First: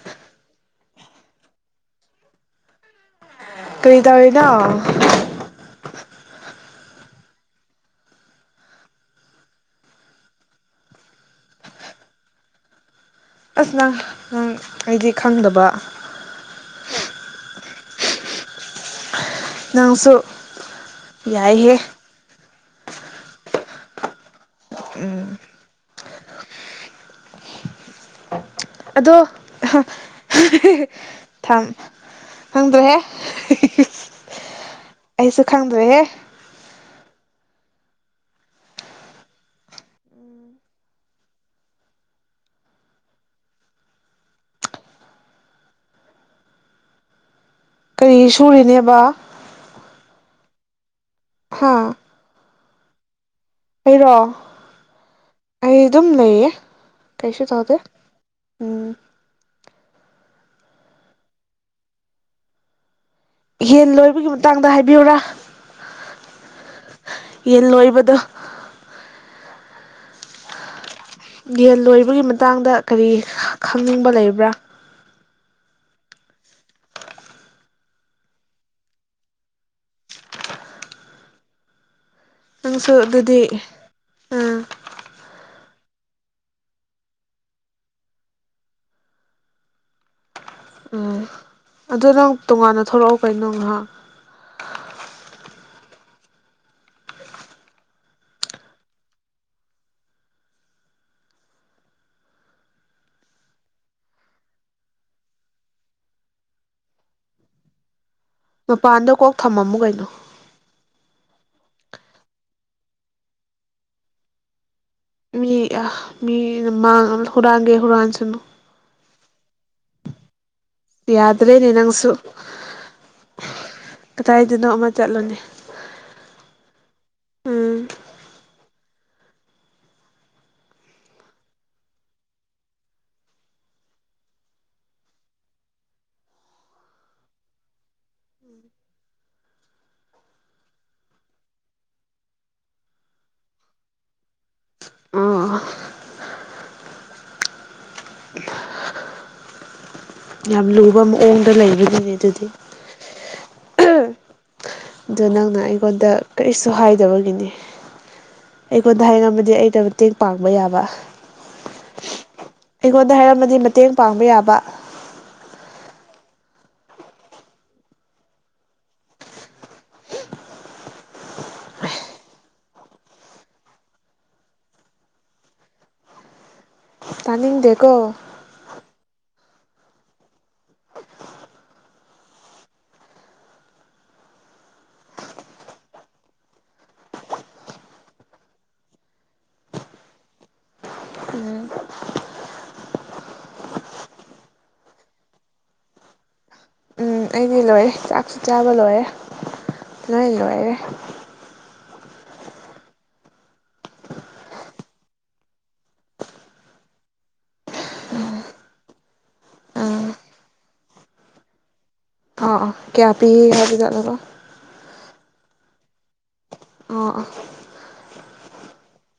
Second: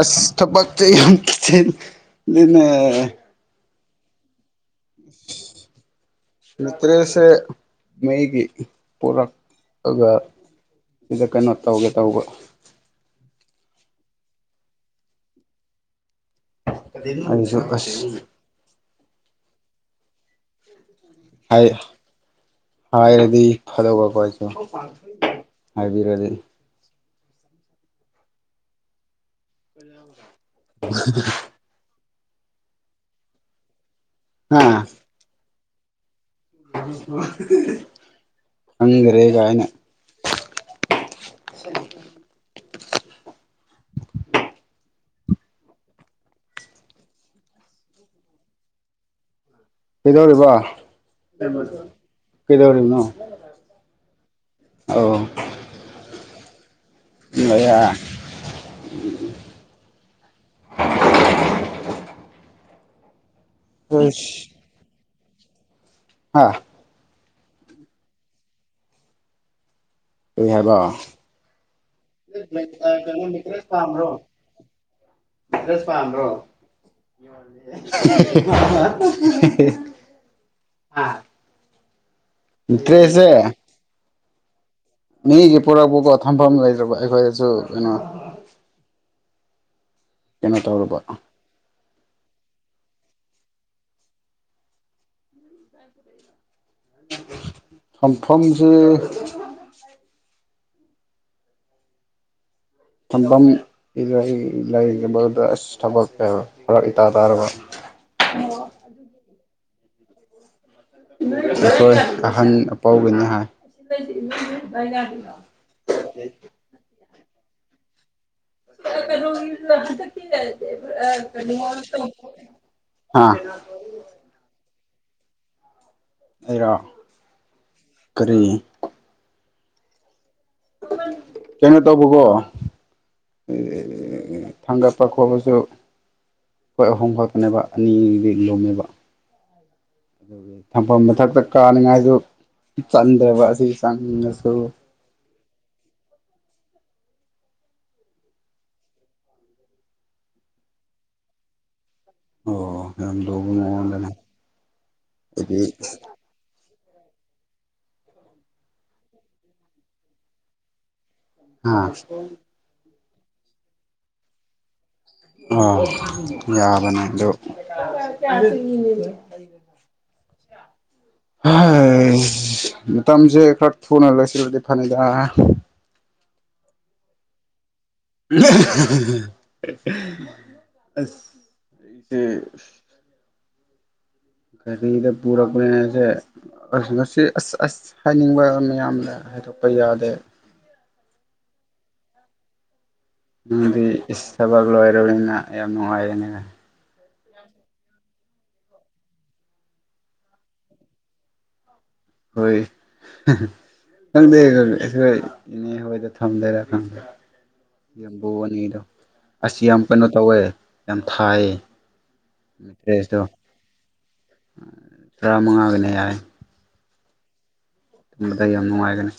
ꯑꯁ ꯊꯕꯛꯁ ꯌꯥꯝꯤꯦꯅꯦ ꯀꯔꯤ ꯇꯥ ꯑꯣꯏꯔꯤꯗ ꯑ ꯃꯤꯁ ꯃꯒꯤ ꯄꯨꯔꯒ ꯁꯤꯗ ꯀꯩꯅꯣ ꯇꯧꯒꯦ ꯇꯧꯕ ꯑꯁ ꯅꯪ ꯅꯪ ꯑꯩꯗꯤ ꯈꯪꯗꯕ ꯁꯨ ꯅꯪꯁꯨ ꯍꯥꯏ ꯌꯥꯏꯍꯦ ꯍꯥꯏꯔꯗꯤ ꯐꯗꯣꯛꯒꯀꯣ ꯑꯩꯁꯨ ꯍꯥꯏꯕꯤꯔꯗꯤ ꯑꯗꯣ ꯊꯝ ꯍꯪꯗ꯭ꯔꯦ ꯑꯥ ꯈꯪꯗ꯭ꯔꯦꯍꯦ ꯈꯪꯔꯦ ꯀꯥꯏꯅ [unintelligible] ꯀꯔꯤ ꯁꯨꯔꯤꯅꯦꯕ ꯀꯩꯗꯧꯔꯤꯕ ꯍꯥ ꯀꯩꯗꯧꯔꯤꯕꯅꯣ ꯑꯩꯔꯣ ꯑꯧ ꯑꯩ ꯑꯗꯨꯝ ꯂꯩꯌꯦꯦ ꯀꯩꯁꯨꯁꯨ ꯇꯥꯗꯦ ꯎꯝ ꯍꯟ ꯂꯣꯏꯕꯒꯤ ꯃꯇꯥꯡꯗ ꯍꯥꯏꯕꯤꯌꯨꯨꯔꯥ ꯍꯥ ꯌꯦꯟ ꯂꯣꯏꯕꯗ ꯀ ꯍꯥꯏꯕ ꯌꯦꯟ ꯂꯣꯏꯕꯒꯤ ꯃꯇꯥꯡꯗ ꯀꯔꯤ ꯀꯩꯅꯣ ꯈꯪꯅꯤꯡꯕ ꯂꯩꯕ꯭ꯔꯥ ꯁꯄꯥꯝꯕ꯭ꯔꯣ [inaudible] ꯅꯪꯁꯨ ꯑꯗꯨꯗꯤ ꯑꯥ ꯃꯤꯒꯤ ꯄꯣꯔꯛꯄꯀꯣ ꯊꯝꯐꯝ ꯂꯩꯇ꯭ꯔꯕ ꯑꯩꯈꯣꯏꯗꯁꯨ ꯀꯩꯅꯣ ꯀꯩꯅꯣ ꯇꯧꯨꯔꯕ ꯎꯝ ꯑꯗꯨ ꯅꯪ ꯇꯣꯉꯥꯟꯅ ꯊꯣꯛꯂꯛꯑꯣ ꯀꯩꯅꯣ ꯉꯥꯏꯍꯥꯛ ꯐꯝꯐꯝꯐꯝꯁꯦ ꯊꯝꯐꯝ ꯏ ꯂꯩꯗ ꯑꯁ ꯊꯕꯛꯅꯦꯕ ꯐꯔꯛ ꯏꯇꯥ ꯇꯥꯔꯕ ꯃꯄꯥꯟꯗ ꯀꯣꯛ ꯊꯝꯃꯝꯃꯨ ꯀꯩꯅꯣ ꯑꯩꯈꯣꯏ ꯑꯍꯟ ꯑꯄꯥꯎꯒꯅꯤ ꯍꯥꯏ ꯃꯤ ꯑ ꯃꯤꯅ ꯍꯨꯔꯥꯟꯒꯩ ꯍꯨꯔꯥꯟꯁꯤꯅꯨ ꯀꯩꯅꯣ ꯂ ꯀꯩꯅ ꯌꯥꯗ꯭ꯔꯦꯅꯦ ꯅꯪꯁꯨ ꯑꯥ ꯆꯠꯂꯅꯤ ꯑꯩꯔ ꯀꯔꯤꯅꯤ ꯀꯩꯅꯣ ꯇꯧꯕꯀꯣ ꯊꯥꯡꯒꯠꯄ ꯈꯣꯄꯁꯨ ꯑꯩꯈꯣꯏ ꯑꯍꯣꯡ ꯈꯇꯅꯦꯕ ꯑꯅꯤ ꯑꯅꯤ ꯂꯣꯝꯃꯦꯕ ꯑꯗꯨꯒꯤ ꯊꯝꯐꯝ ꯃꯊꯛꯇ ꯀꯥꯅꯤꯡꯉꯥꯏꯗꯨ ꯆꯟꯗ꯭ꯔꯕ ꯑꯁꯤ ꯆꯪꯉꯁꯨ ꯑꯣ ꯌꯥꯝ ꯂꯨꯕ ꯃꯑꯣꯡꯗ ꯂꯩꯕꯒ ꯑꯣ ꯌꯥꯝꯗꯧꯕ ꯃꯉꯗꯅ ꯑꯗ ꯅꯪꯅ ꯑꯩꯉꯣꯟꯗ ꯀꯔꯤꯁꯨ ꯁꯨ ꯍꯥꯏꯗꯕꯒꯤꯅꯤ ꯑꯩꯉꯣꯟꯗ ꯍꯥꯏꯉꯝꯃꯗꯤ ꯑꯩꯅ ꯃꯇꯦꯡ ꯄꯥꯡꯕ ꯌꯥꯕ ꯑꯥ ꯑꯩꯉꯣꯟꯗ ꯍꯥꯏꯔꯝꯃꯗꯤ ꯃꯇꯦꯡ ꯄꯥꯡꯕ ꯌꯥꯕ ꯑ ꯌꯥꯕꯅꯦ ꯑ [inaudible] ꯍ ꯃꯇꯝꯁꯦ ꯈꯔ ꯊꯨꯅ ꯂꯣꯏꯁꯤꯕꯗꯤ ꯐꯅꯤꯗ ꯇꯅꯤꯡ ꯗꯦꯠ [inaudible] ꯑꯁ ꯁꯦ ꯒꯥꯔꯤꯗ ꯄꯨꯔꯛꯄꯅꯦꯁꯦ ꯑ ꯉꯁꯤ ꯑꯁ ꯑꯁ ꯍꯥꯏꯅꯤꯡꯕ ꯃꯌꯥꯝꯗ ꯊꯣꯛꯞꯄ ꯌꯥꯗꯦ ꯎꯝ ꯅꯪꯗꯤ ꯏꯁ ꯊꯕꯛ ꯂꯣꯏꯔꯕꯅꯤꯅ ꯌꯥꯝ ꯅꯨꯡꯉꯥꯏꯌꯦꯅꯦ ꯎꯝ ꯑꯩꯗꯤ ꯂꯣꯏꯔꯦ ꯆꯥꯛꯁꯨ ꯆꯥꯕ ꯂꯣꯏꯔꯦ ꯂꯣꯏ ꯂꯣꯏꯔꯦ ꯍꯣꯏ ꯈꯪꯗꯦ ꯏꯅꯦ ꯍꯣꯏꯗ ꯊꯝꯗꯣꯏꯔꯥ ꯈꯪꯗ ꯌꯥꯝꯕꯣꯛꯑꯅꯤꯗꯣ ꯑꯁ ꯌꯥꯝ ꯀꯩꯅꯣ ꯎꯝ ꯇꯧꯋꯦ ꯌꯥꯝ ꯊꯥꯏ ꯑꯥ ꯑ ꯀꯌꯥ ꯄꯤ ꯍꯥꯏꯕꯗ ꯇꯔꯥꯃꯉꯥꯒꯤꯅ ꯌꯥꯏ ꯑꯥ ꯑꯥ ꯇꯝꯕꯗ ꯌꯥꯝ ꯅꯨꯡꯉꯥꯏꯒꯅꯤ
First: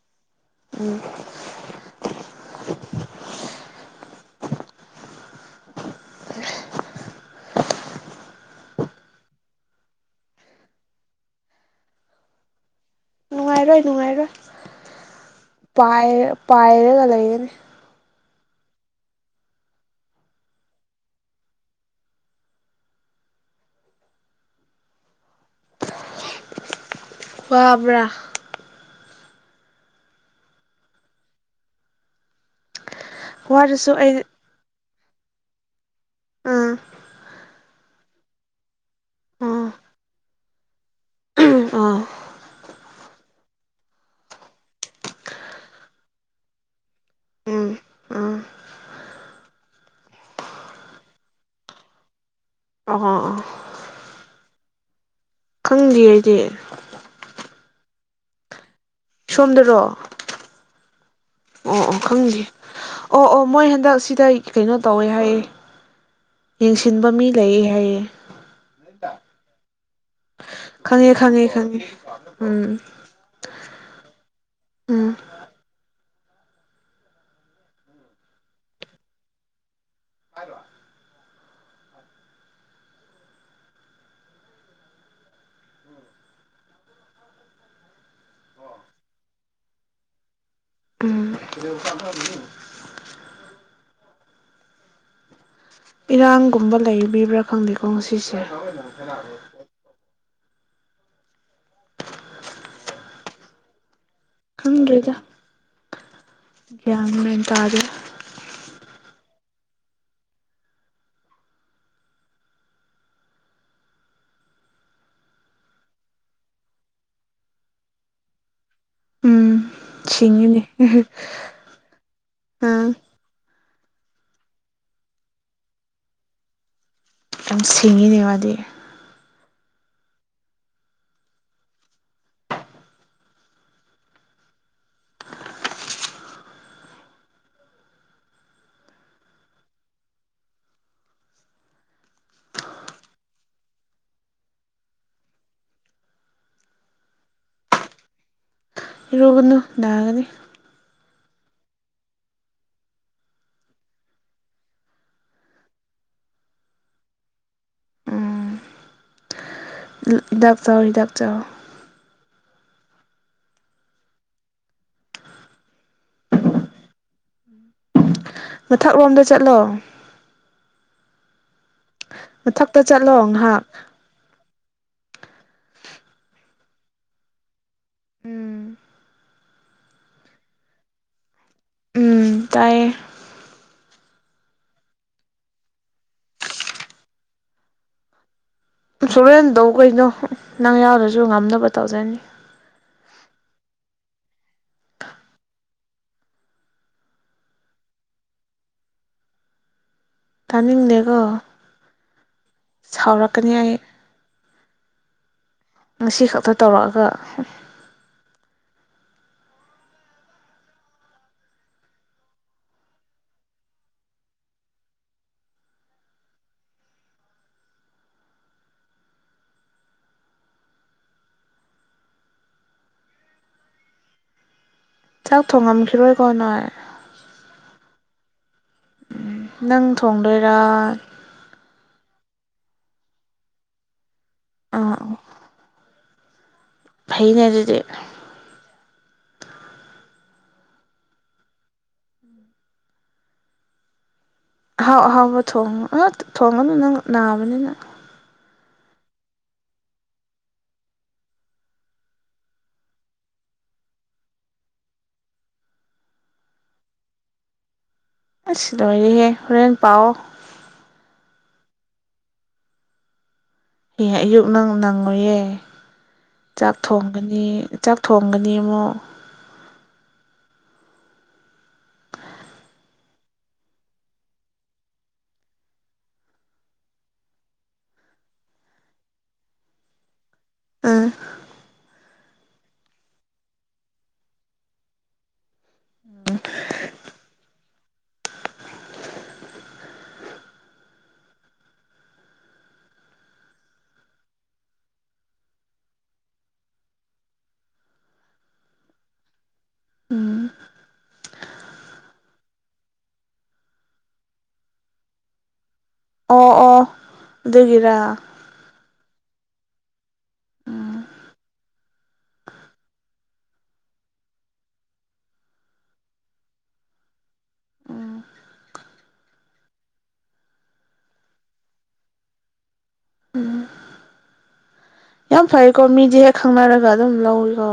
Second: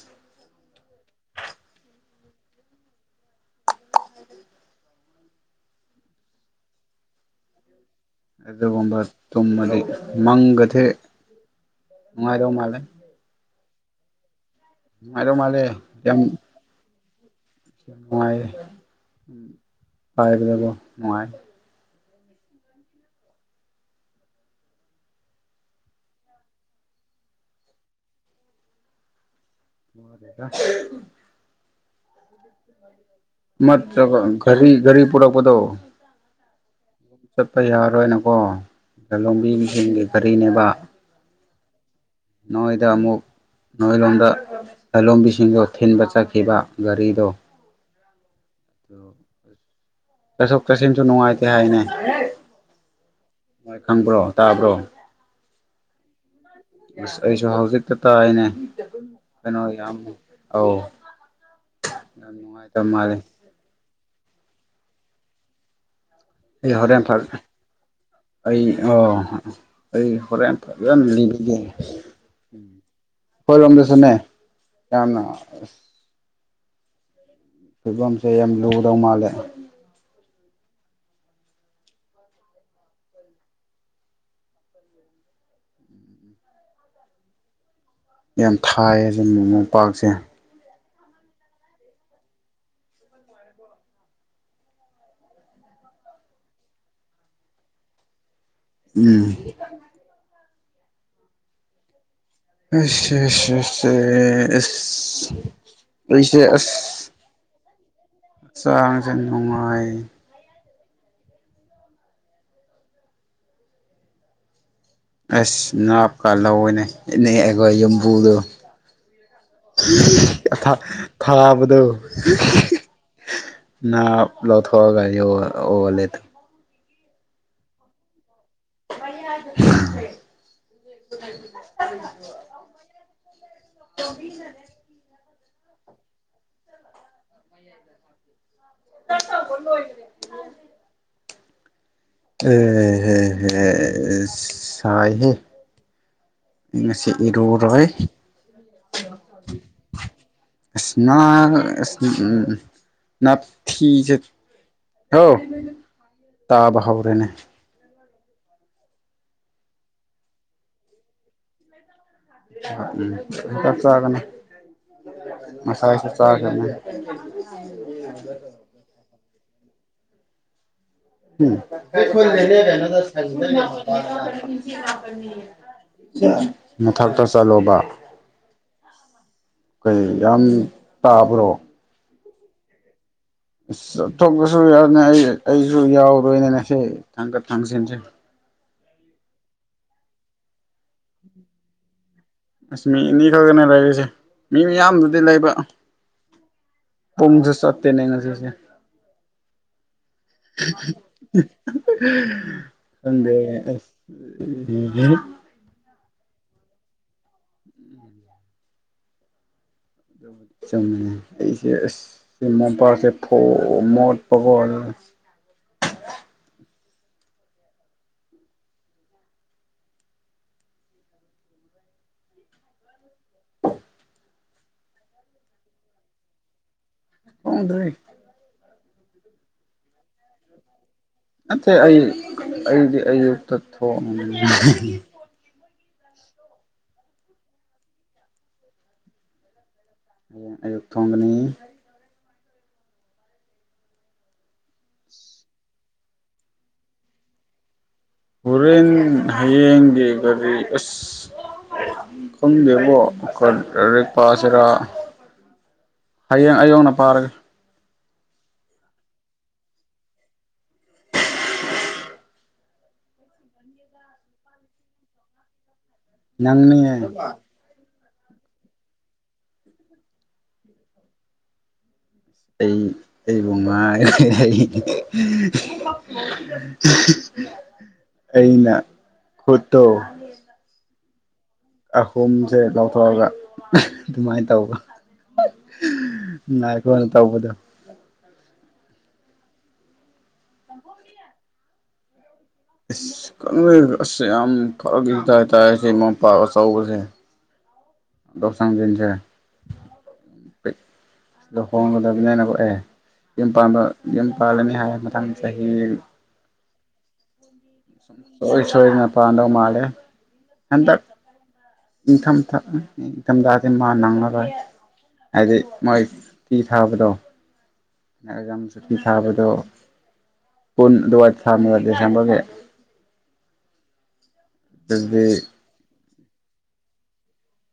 ꯑꯗꯨꯒꯨꯝꯕ ꯇꯨꯝꯃꯗꯤ ꯃꯪꯒꯗꯤꯦꯛ ꯅꯨꯡꯉꯥꯏ ꯌꯝꯂꯦ ꯅꯨꯡꯉꯥꯏꯔꯣꯏ ꯅꯨꯡꯉꯥꯏꯔꯣꯏ ꯃꯥꯜꯂꯦ ꯌꯥꯝ ꯄꯥꯏ ꯄꯥꯏꯔꯒ ꯂꯩ [unintelligible] ꯋꯥꯕ꯭ꯔ [inaudible] ꯋꯥꯔꯁꯨ ꯅꯠꯇ꯭ꯔꯒ ꯑꯩꯅ ꯒꯔꯤ ꯒꯔꯤ ꯄꯔꯛꯗꯣ ꯑꯥ ꯑꯗꯨꯝ ꯆꯠꯄ ꯌꯥꯔꯣꯏꯅꯀꯣ ꯂꯣꯡꯕꯤꯁꯤꯡꯒꯤꯒꯤ ꯒꯥꯔꯤꯅꯦꯕ ꯑꯥ ꯑꯥ ꯅꯣꯏꯗ ꯑꯃꯨꯛ ꯅꯣꯏ ꯂꯣꯝꯗ ꯂꯂꯣꯟꯕꯤꯁꯤꯡꯗꯣ ꯊꯤꯟꯕ ꯆꯠꯈꯤꯕ ꯒꯥꯔꯤꯗꯣ ꯎꯝ ꯎꯝ ꯆꯠꯊꯣꯛ ꯆꯠꯁꯤꯟꯁꯨ ꯅꯨꯡꯉꯥꯏꯇꯦ ꯍꯥꯏꯅꯦ꯫ ꯑꯣꯍꯣ ꯑꯣꯍꯣ ꯅꯣꯏ ꯈꯪꯕ꯭ꯔꯣ ꯇꯥꯕ꯭ꯔꯣ꯫ ꯈꯪꯗꯦ ꯑꯩꯗꯤ꯫ ꯑꯁ ꯑꯩꯁꯨ ꯍꯧꯖꯤꯛꯇ ꯇꯥꯏꯅꯦ ꯀꯩꯅꯣ ꯁꯣꯝꯗꯔꯣ ꯌꯥꯝ ꯑꯧ꯫ ꯑꯣ ꯑꯣ ꯌꯥꯝ ꯈꯪꯗꯦ ꯅꯨꯡꯉꯥꯏꯇꯕ ꯃꯥꯜꯂꯦ ꯑꯣ ꯑꯣ ꯃꯣꯏ ꯍꯟꯗꯛ ꯁꯤꯗ ꯀꯩꯅꯣ ꯇꯧꯋꯦ ꯍꯥꯏꯌꯦ ꯑꯩ ꯍꯣꯔꯦꯟ ꯌꯦꯡꯁꯤꯟꯕ ꯐ ꯃꯤ ꯂꯩ ꯍꯥꯏꯌꯦ ꯑꯩ ꯑ ꯑꯩ ꯍꯣꯔꯦꯟ ꯐꯖꯅ ꯈꯪꯉꯦ ꯈꯪꯉꯦ ꯂꯤꯕꯤꯒꯦ꯫ ꯈꯪꯉꯦ ꯎꯝ ꯍꯣꯏꯔꯝꯗꯁꯨꯅꯦ ꯎꯝ ꯌꯥꯝꯅ ꯐꯤꯕꯝꯁꯦ ꯌꯥꯝ ꯂꯨꯗꯧ ꯃꯥꯜꯂꯦ ꯌꯥꯝ ꯊꯥꯏꯌꯦ ꯃꯃꯣꯝꯄꯥꯛꯁꯦ ꯎꯝ [unintelligible] ꯏꯔꯥꯡꯒꯨꯝꯕ ꯂꯩꯔꯤꯕ꯭ꯔꯥ ꯈꯪꯗꯦꯀꯣ ꯉꯁꯤꯁꯦ ꯎꯝ ꯑꯁ ꯑꯁ ꯈꯪꯗ꯭ꯔꯦꯗ ꯑꯩꯁꯦ ꯑꯁ꯫ ꯒ꯭ꯌꯥꯟ ꯃꯦꯟ ꯇꯥꯗꯦ ꯍꯛꯆꯥꯡꯁꯦ ꯅꯨꯡꯉꯥꯏ ꯑꯁ ꯅꯥꯥꯞꯀꯥ ꯂꯧꯑꯣꯏꯅꯦ ꯏꯠꯅꯤ ꯑꯩꯈꯣꯏ ꯌꯨꯝꯕꯨꯗꯨꯣ ꯎꯝ ꯁꯤꯡꯉꯤꯅꯦ ꯈꯥ ꯈꯥꯕꯗꯣ ꯑꯥ ꯅꯥ ꯂꯧꯊꯣꯛꯑꯒ ꯒꯥꯔꯤ ꯂꯩꯦꯇ ꯌꯥꯝ ꯁꯤꯡꯉꯤꯅꯦ ꯃꯥꯗꯤ [unintelligible] [unintelligible] [unintelligible] ꯑꯦ ꯑ ꯑꯁ ꯁꯥꯏꯍꯦ ꯉꯁꯤ ꯏꯔꯨ ꯔꯣꯏ ꯏꯔꯨꯒꯅꯨ ꯅꯒꯅꯤ ꯑꯁ ꯅꯥ ꯑꯁ ꯅꯥꯞꯊꯤꯁꯦ ꯍꯥꯎ ꯇꯥꯕ ꯍꯥꯎꯔꯦꯅꯦ ꯎꯝ ꯍꯤꯗꯥꯛ ꯆꯥꯎ ꯍꯤꯗꯥꯛ ꯆꯥꯎ ꯎꯝ ꯆꯥꯛ ꯆꯒꯅ ꯉꯥꯁꯥꯏꯁꯨ ꯆꯈꯔ꯭ꯦꯅꯦ ꯃꯊꯛꯂꯣꯝꯗ ꯆꯠꯂꯣ ꯃꯊꯛꯇ ꯆꯠꯂꯣ ꯉꯥꯏꯍꯥꯛ [unintelligible] ꯃꯊꯛꯇ ꯆꯠꯂꯣꯕ꯫ ꯎꯝ꯫ ꯀꯩ ꯌꯥꯝ ꯇꯥꯕ꯭ꯔꯣ꯫ ꯎꯝ ꯇꯥꯏꯌꯦ꯫ ꯆꯠꯊꯣꯛꯄꯁꯨ ꯌꯥꯅꯤ ꯑꯩ ꯑꯩꯁꯨ ꯌꯥꯎꯔꯣꯏꯅꯦ ꯉ ꯁꯤ ꯊꯥꯡꯀꯠ ꯊꯥꯡꯖꯤꯟꯁꯦ꯫ ꯁꯨꯔꯦꯟ ꯇꯧ ꯀꯩꯅꯣ ꯅꯪ ꯌꯥꯎꯔꯁꯨ ꯉꯝꯅꯕ ꯇꯧꯖꯅꯤ꯫ ꯑꯁꯃꯤ ꯑꯅꯤ ꯈꯛꯛꯇꯅꯦ ꯂꯩꯔꯤꯁꯦ ꯃꯤ ꯃꯌꯥꯝꯗꯨꯗꯤ ꯂꯩꯕ꯫ ꯄꯨꯝꯖꯤ ꯆꯠꯇꯦꯅꯦ ꯉꯁꯤꯁꯦ꯫ ꯇꯥꯅꯤꯡꯗꯦꯀꯣ ꯈꯪ ꯁꯥꯎꯔꯛꯀꯅꯤ ꯗꯦ ꯑꯩ [unintelligible] ꯉꯁꯤ ꯈꯛꯇ ꯇꯧꯔꯛꯑꯒ꯫ ꯆꯨꯝꯉꯦ ꯑꯩꯁꯦ ꯑꯁ ꯃꯣꯝꯄꯥꯛꯁꯦ ꯐꯧ ꯃꯣꯠ ꯄꯒꯜ꯫ ꯫ ꯆꯥꯛ ꯊꯣꯡꯉꯝꯈꯤꯔꯣꯏ ꯀꯣ ꯅꯣꯏ꯫ ꯍꯗꯦ ꯎꯝ ꯅꯪ ꯊꯣꯡꯗꯣꯏꯔꯥ ꯅꯠꯇꯦ ꯑꯩ ꯑꯩꯗꯤ ꯑꯌꯨꯛꯇ ꯊꯣꯛꯑ ꯑꯥ ꯐꯩꯅꯦ ꯑꯗꯨꯗꯤꯦ ꯑꯌꯨꯛ ꯊꯣꯡꯒꯅꯤ ꯑꯍꯥꯎ ꯑꯍꯥꯎꯕ ꯊꯣꯡꯉꯨ ꯑ ꯊꯣꯡꯒꯅꯨ ꯅꯪ ꯅꯥꯕꯅꯤꯅꯪ ꯍꯣꯔꯦꯟ ꯍꯌꯦꯡꯒꯤ ꯒꯥꯔꯤ ꯑꯁ ꯈꯪꯒꯦꯕꯣ ꯀꯔꯦꯄꯥꯁꯔꯥ ꯍꯌꯦꯡ ꯑꯌꯡꯅ ꯄꯥꯔꯒꯦ ꯑꯁꯤ ꯂ ꯑꯣꯏꯔꯔꯤꯍꯦ ꯍꯣꯔꯦꯟꯦꯟ ꯄꯥꯎꯑꯣ ꯍꯌꯦ ꯑꯌꯨꯛ ꯅꯪ ꯅꯪꯉꯨꯌꯦꯦ ꯆꯥꯛ ꯅꯪꯅꯦ ꯊꯣꯡꯒꯅꯤ ꯆꯥꯛ ꯊꯣꯡꯉꯅꯤꯃꯣ ꯑꯩ ꯑꯩ ꯃꯥ [unintelligible] ꯑꯩꯅ ꯈꯨꯠꯇꯣ ꯑꯥ ꯑꯍꯣꯨꯝꯁꯦ ꯂꯧꯊꯣꯛꯑꯒ ꯑꯗꯨꯃꯥꯏꯅ ꯇꯧꯕ ꯈꯣꯏ ꯅ ꯇꯕꯗ ꯁꯗꯤ ꯀ ꯑꯁ ꯌꯥꯝ ꯐꯔ ꯇꯃꯄꯥꯛ ꯑꯆꯧꯕꯁꯦ ꯣꯔꯁꯪꯗꯁꯦ ꯎꯝ ꯁꯤꯗ ꯍꯣꯡꯒꯗꯕꯅꯤꯅ ꯀꯣꯛꯑꯦ ꯌꯨꯝ ꯌꯨꯝ ꯄꯥꯜꯂꯅꯤ ꯍꯥꯏ ꯃꯊꯪ ꯆꯍꯤ ꯑꯣ ꯑꯣ ꯑꯗꯨꯒꯤꯔꯥ ꯁꯣꯏ ꯁꯣꯏ ꯉꯄꯥꯥꯟꯗ ꯃꯥꯂꯦ ꯍꯦꯟꯇ ꯎꯝ ꯏꯟꯀꯥꯝ ꯊ ꯏꯟꯝ ꯇꯗꯤ ꯃꯥ ꯅꯪꯂꯔꯣꯏ ꯍꯥꯏꯗꯤ ꯃꯣꯏ ꯐꯤ ꯊꯥꯕꯗꯣ ꯎꯝ ꯑꯦꯖꯝ ꯁꯇꯤ ꯊꯥꯕꯗ ꯄꯨꯟ ꯗꯨꯋꯥ ꯊꯗꯁꯝꯕꯒꯦ ꯎꯝ ꯌꯥꯝ ꯐꯩꯀꯣ ꯃꯤꯗꯤ ꯍꯦꯛ ꯈꯪꯅꯔꯒ ꯑꯗꯨꯝ ꯂꯧꯏꯀꯣ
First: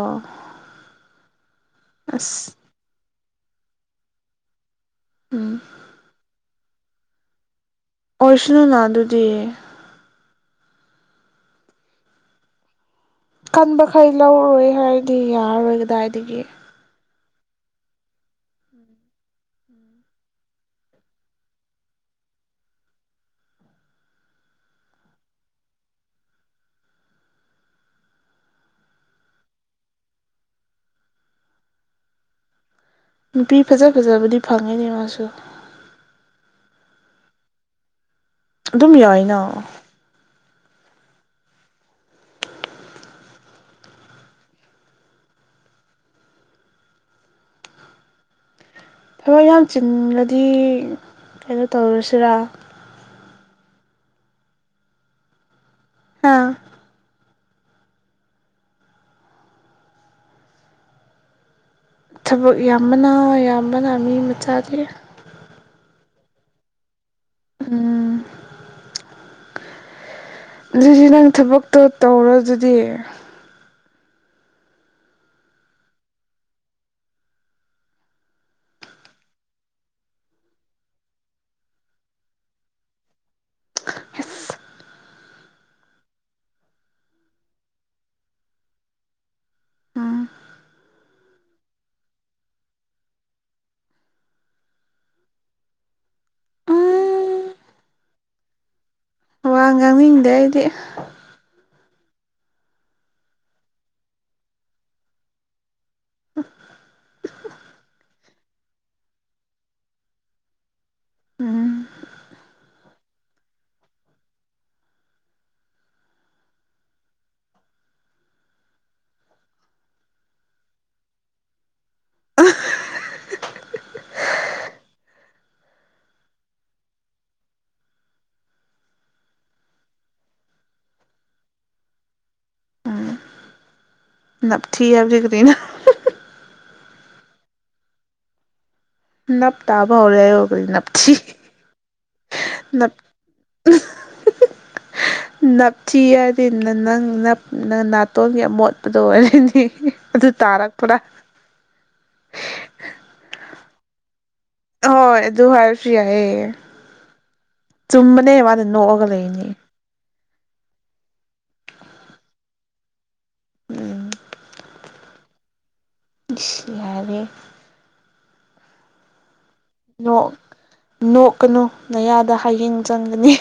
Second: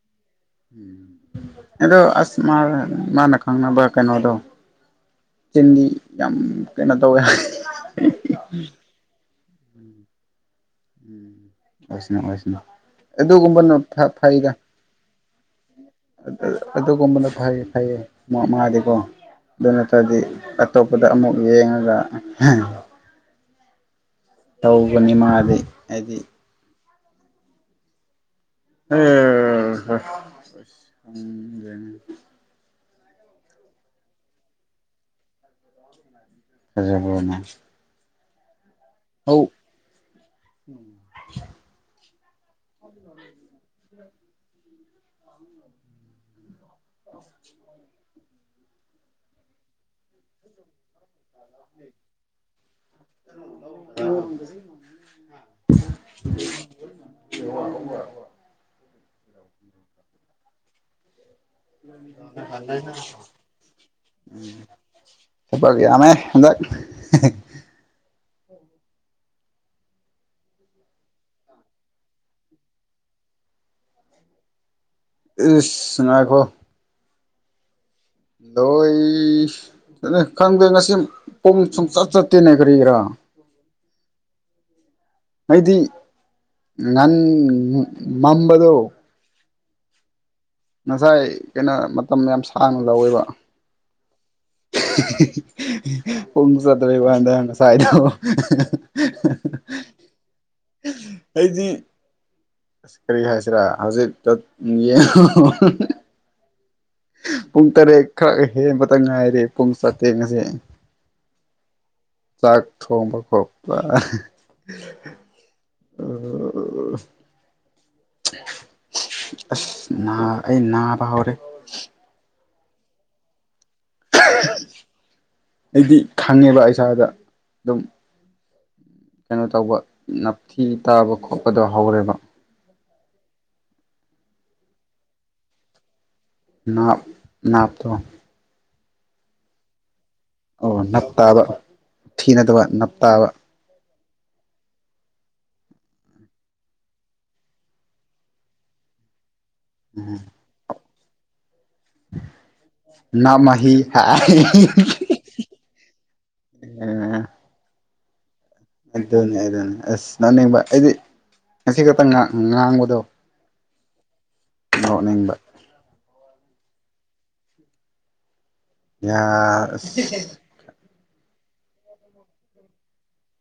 ꯑꯗꯣ ꯑꯁ ꯃꯥ ꯃꯥꯅ ꯈꯅ ꯀꯩꯅꯣꯗ ꯎꯝ ꯆꯤꯟꯗꯤ ꯌꯥꯝ ꯀꯩꯅꯣ ꯇꯧꯋꯦ ꯑꯣꯏꯔꯁꯅꯨꯅꯅꯥꯗꯨꯗꯤꯌꯦ ꯎꯝ ꯑꯣꯏꯁꯅ ꯑꯣꯏꯁꯅ ꯑꯗꯨꯒꯨꯝꯕꯅ ꯀꯟꯕꯈꯩ ꯐꯩꯒ ꯂꯧꯔꯣꯏ ꯍꯥꯏꯔꯗꯤ ꯌꯥꯔꯔꯣꯏ ꯀꯗꯥꯏꯗꯒꯤ ꯑꯗꯨꯒꯨꯝꯕꯅ ꯐꯩ ꯐꯩꯌꯦ ꯃ ꯃꯉꯥꯗꯤꯀꯣ ꯑꯗꯨ ꯅꯠꯇ꯭ꯔꯔꯗꯤ ꯑꯇꯣꯞꯄꯗ ꯑꯃꯨꯛ ꯌꯦꯡꯉꯒ ꯇꯧꯕꯅꯤ ꯃꯥꯗꯤ ꯍꯥꯏꯗꯤ ꯍ ꯍ ꯅꯨꯄꯤ ꯐꯖ ꯐꯖꯕꯗꯤ ꯐꯪꯉꯤꯅꯦ ꯃꯥꯁꯨ ꯖꯔꯕꯅ ꯑꯗꯨꯝ ꯌꯥꯎꯏꯅ ꯎꯝ ꯑ ꯊꯕꯛ ꯌꯥꯝ ꯆꯤꯂꯗꯤ ꯀꯩꯅꯣ ꯇꯧꯔꯁꯤꯔꯥ [unintelligible] ꯑꯣ ꯍꯥ ꯋꯥ ꯋꯥ ꯋꯥ ꯋꯥ ꯊꯕꯛ ꯌꯥꯝꯕꯅ ꯌꯥꯝꯕꯅ ꯃꯤ ꯃꯆꯥꯗꯤꯦ ꯆ ꯌꯥꯃꯦ ꯑꯦ ꯎꯝ ꯑꯗꯨꯗꯤ ꯅꯪ ꯊꯕꯛꯇꯣ ꯇꯧꯔꯣ ꯑꯗꯨꯗꯤ ꯏꯁꯅꯥꯈꯣ ꯂꯣꯏ ꯈꯪꯗꯦ ꯉꯁꯤ ꯄꯨꯡ ꯁꯨꯡꯆꯠ ꯆꯠꯇꯦꯅꯦ ꯀꯔꯤ ꯀꯔꯥ [inaudible] ꯑꯩꯗꯤ ꯅꯟ ꯃꯝꯕꯗꯨꯣ ꯎꯝ ꯉꯁꯥꯏ ꯀꯩꯅꯣ ꯃꯇꯝ ꯌꯥꯝ ꯁꯥꯡꯅ ꯂꯧꯋꯦꯕ [unintelligible] ꯄꯨꯡ ꯆꯠꯇꯩ ꯋꯥꯥꯟꯗ ꯎꯝ ꯉꯁꯥꯏꯗ ꯋꯥ ꯉꯥꯡꯅꯤꯡꯗꯦ ꯑꯩꯗꯤ ꯑꯩꯗꯤ ꯑꯁ ꯀꯔꯤ ꯍꯥꯏꯁꯤꯔꯥ ꯍꯧꯖꯤꯛ ꯌꯦꯉ ꯍ ꯄꯨꯡ ꯇꯔꯦꯠ ꯈꯔ ꯍꯦꯟꯕꯇ ꯉꯥꯏꯔꯦ ꯄꯨꯡ ꯆꯥꯇꯦꯡꯁꯦ ꯎꯝ ꯆꯥꯛ ꯊꯣꯡꯕ ꯈꯣ ꯎ ꯑꯁ ꯑꯩ ꯅꯥꯕ ꯍꯧꯔꯦ ꯑ [unintelligible] ꯑꯩꯗꯤ ꯈꯪꯉꯦꯕ ꯏꯁꯥꯗ ꯑꯗꯨꯝ ꯀꯩꯅꯣ ꯇꯧꯕ ꯅꯞꯊꯤ ꯇꯥꯕ ꯈꯣꯠꯄꯗꯣ ꯍꯧꯔꯦꯕ ꯅ ꯊꯤ ꯒꯔꯤꯅ ꯅ ꯅꯄꯗ ꯅꯞ ꯇ ꯐꯥꯎꯔꯦ ꯑꯣꯏꯒꯔꯤ ꯑꯣ ꯅꯞ ꯅꯞꯊ ꯇꯥꯕ ꯊꯤ ꯅꯠꯇꯕ ꯅꯞ ꯇꯥꯕ [unintelligible] ꯅꯞꯊꯤ ꯍꯥꯏꯔꯗꯤ ꯅꯪꯞ ꯅꯪ ꯅꯥꯇꯣꯟꯒꯤ ꯑꯃꯣꯠꯄꯗ ꯑꯣꯏꯔꯅꯤ ꯑꯗꯨ ꯇꯥꯔꯛ ꯄꯨꯔ ꯅꯃꯍꯤ ꯍꯣꯏ ꯑꯗꯨꯍꯔ ꯐꯤꯦ ꯇꯨꯝꯅꯦꯦ ꯃꯥ ꯑꯗꯨꯅꯤ ꯑꯗꯨꯅꯤ ꯑꯁ ꯅꯅꯤꯡꯕ ꯑꯩꯗꯤ ꯉꯁꯤ ꯈꯛꯇꯪ ꯉꯥꯡꯕꯗꯣ ꯎꯝ ꯅꯣꯛꯅꯤꯡꯕ ꯂꯔꯦ ꯌꯥ ꯅꯣꯛ ꯅꯣꯛꯀꯅꯨ ꯅꯌꯥꯗ ꯍꯌꯦꯡ ꯆꯪꯒꯅꯤ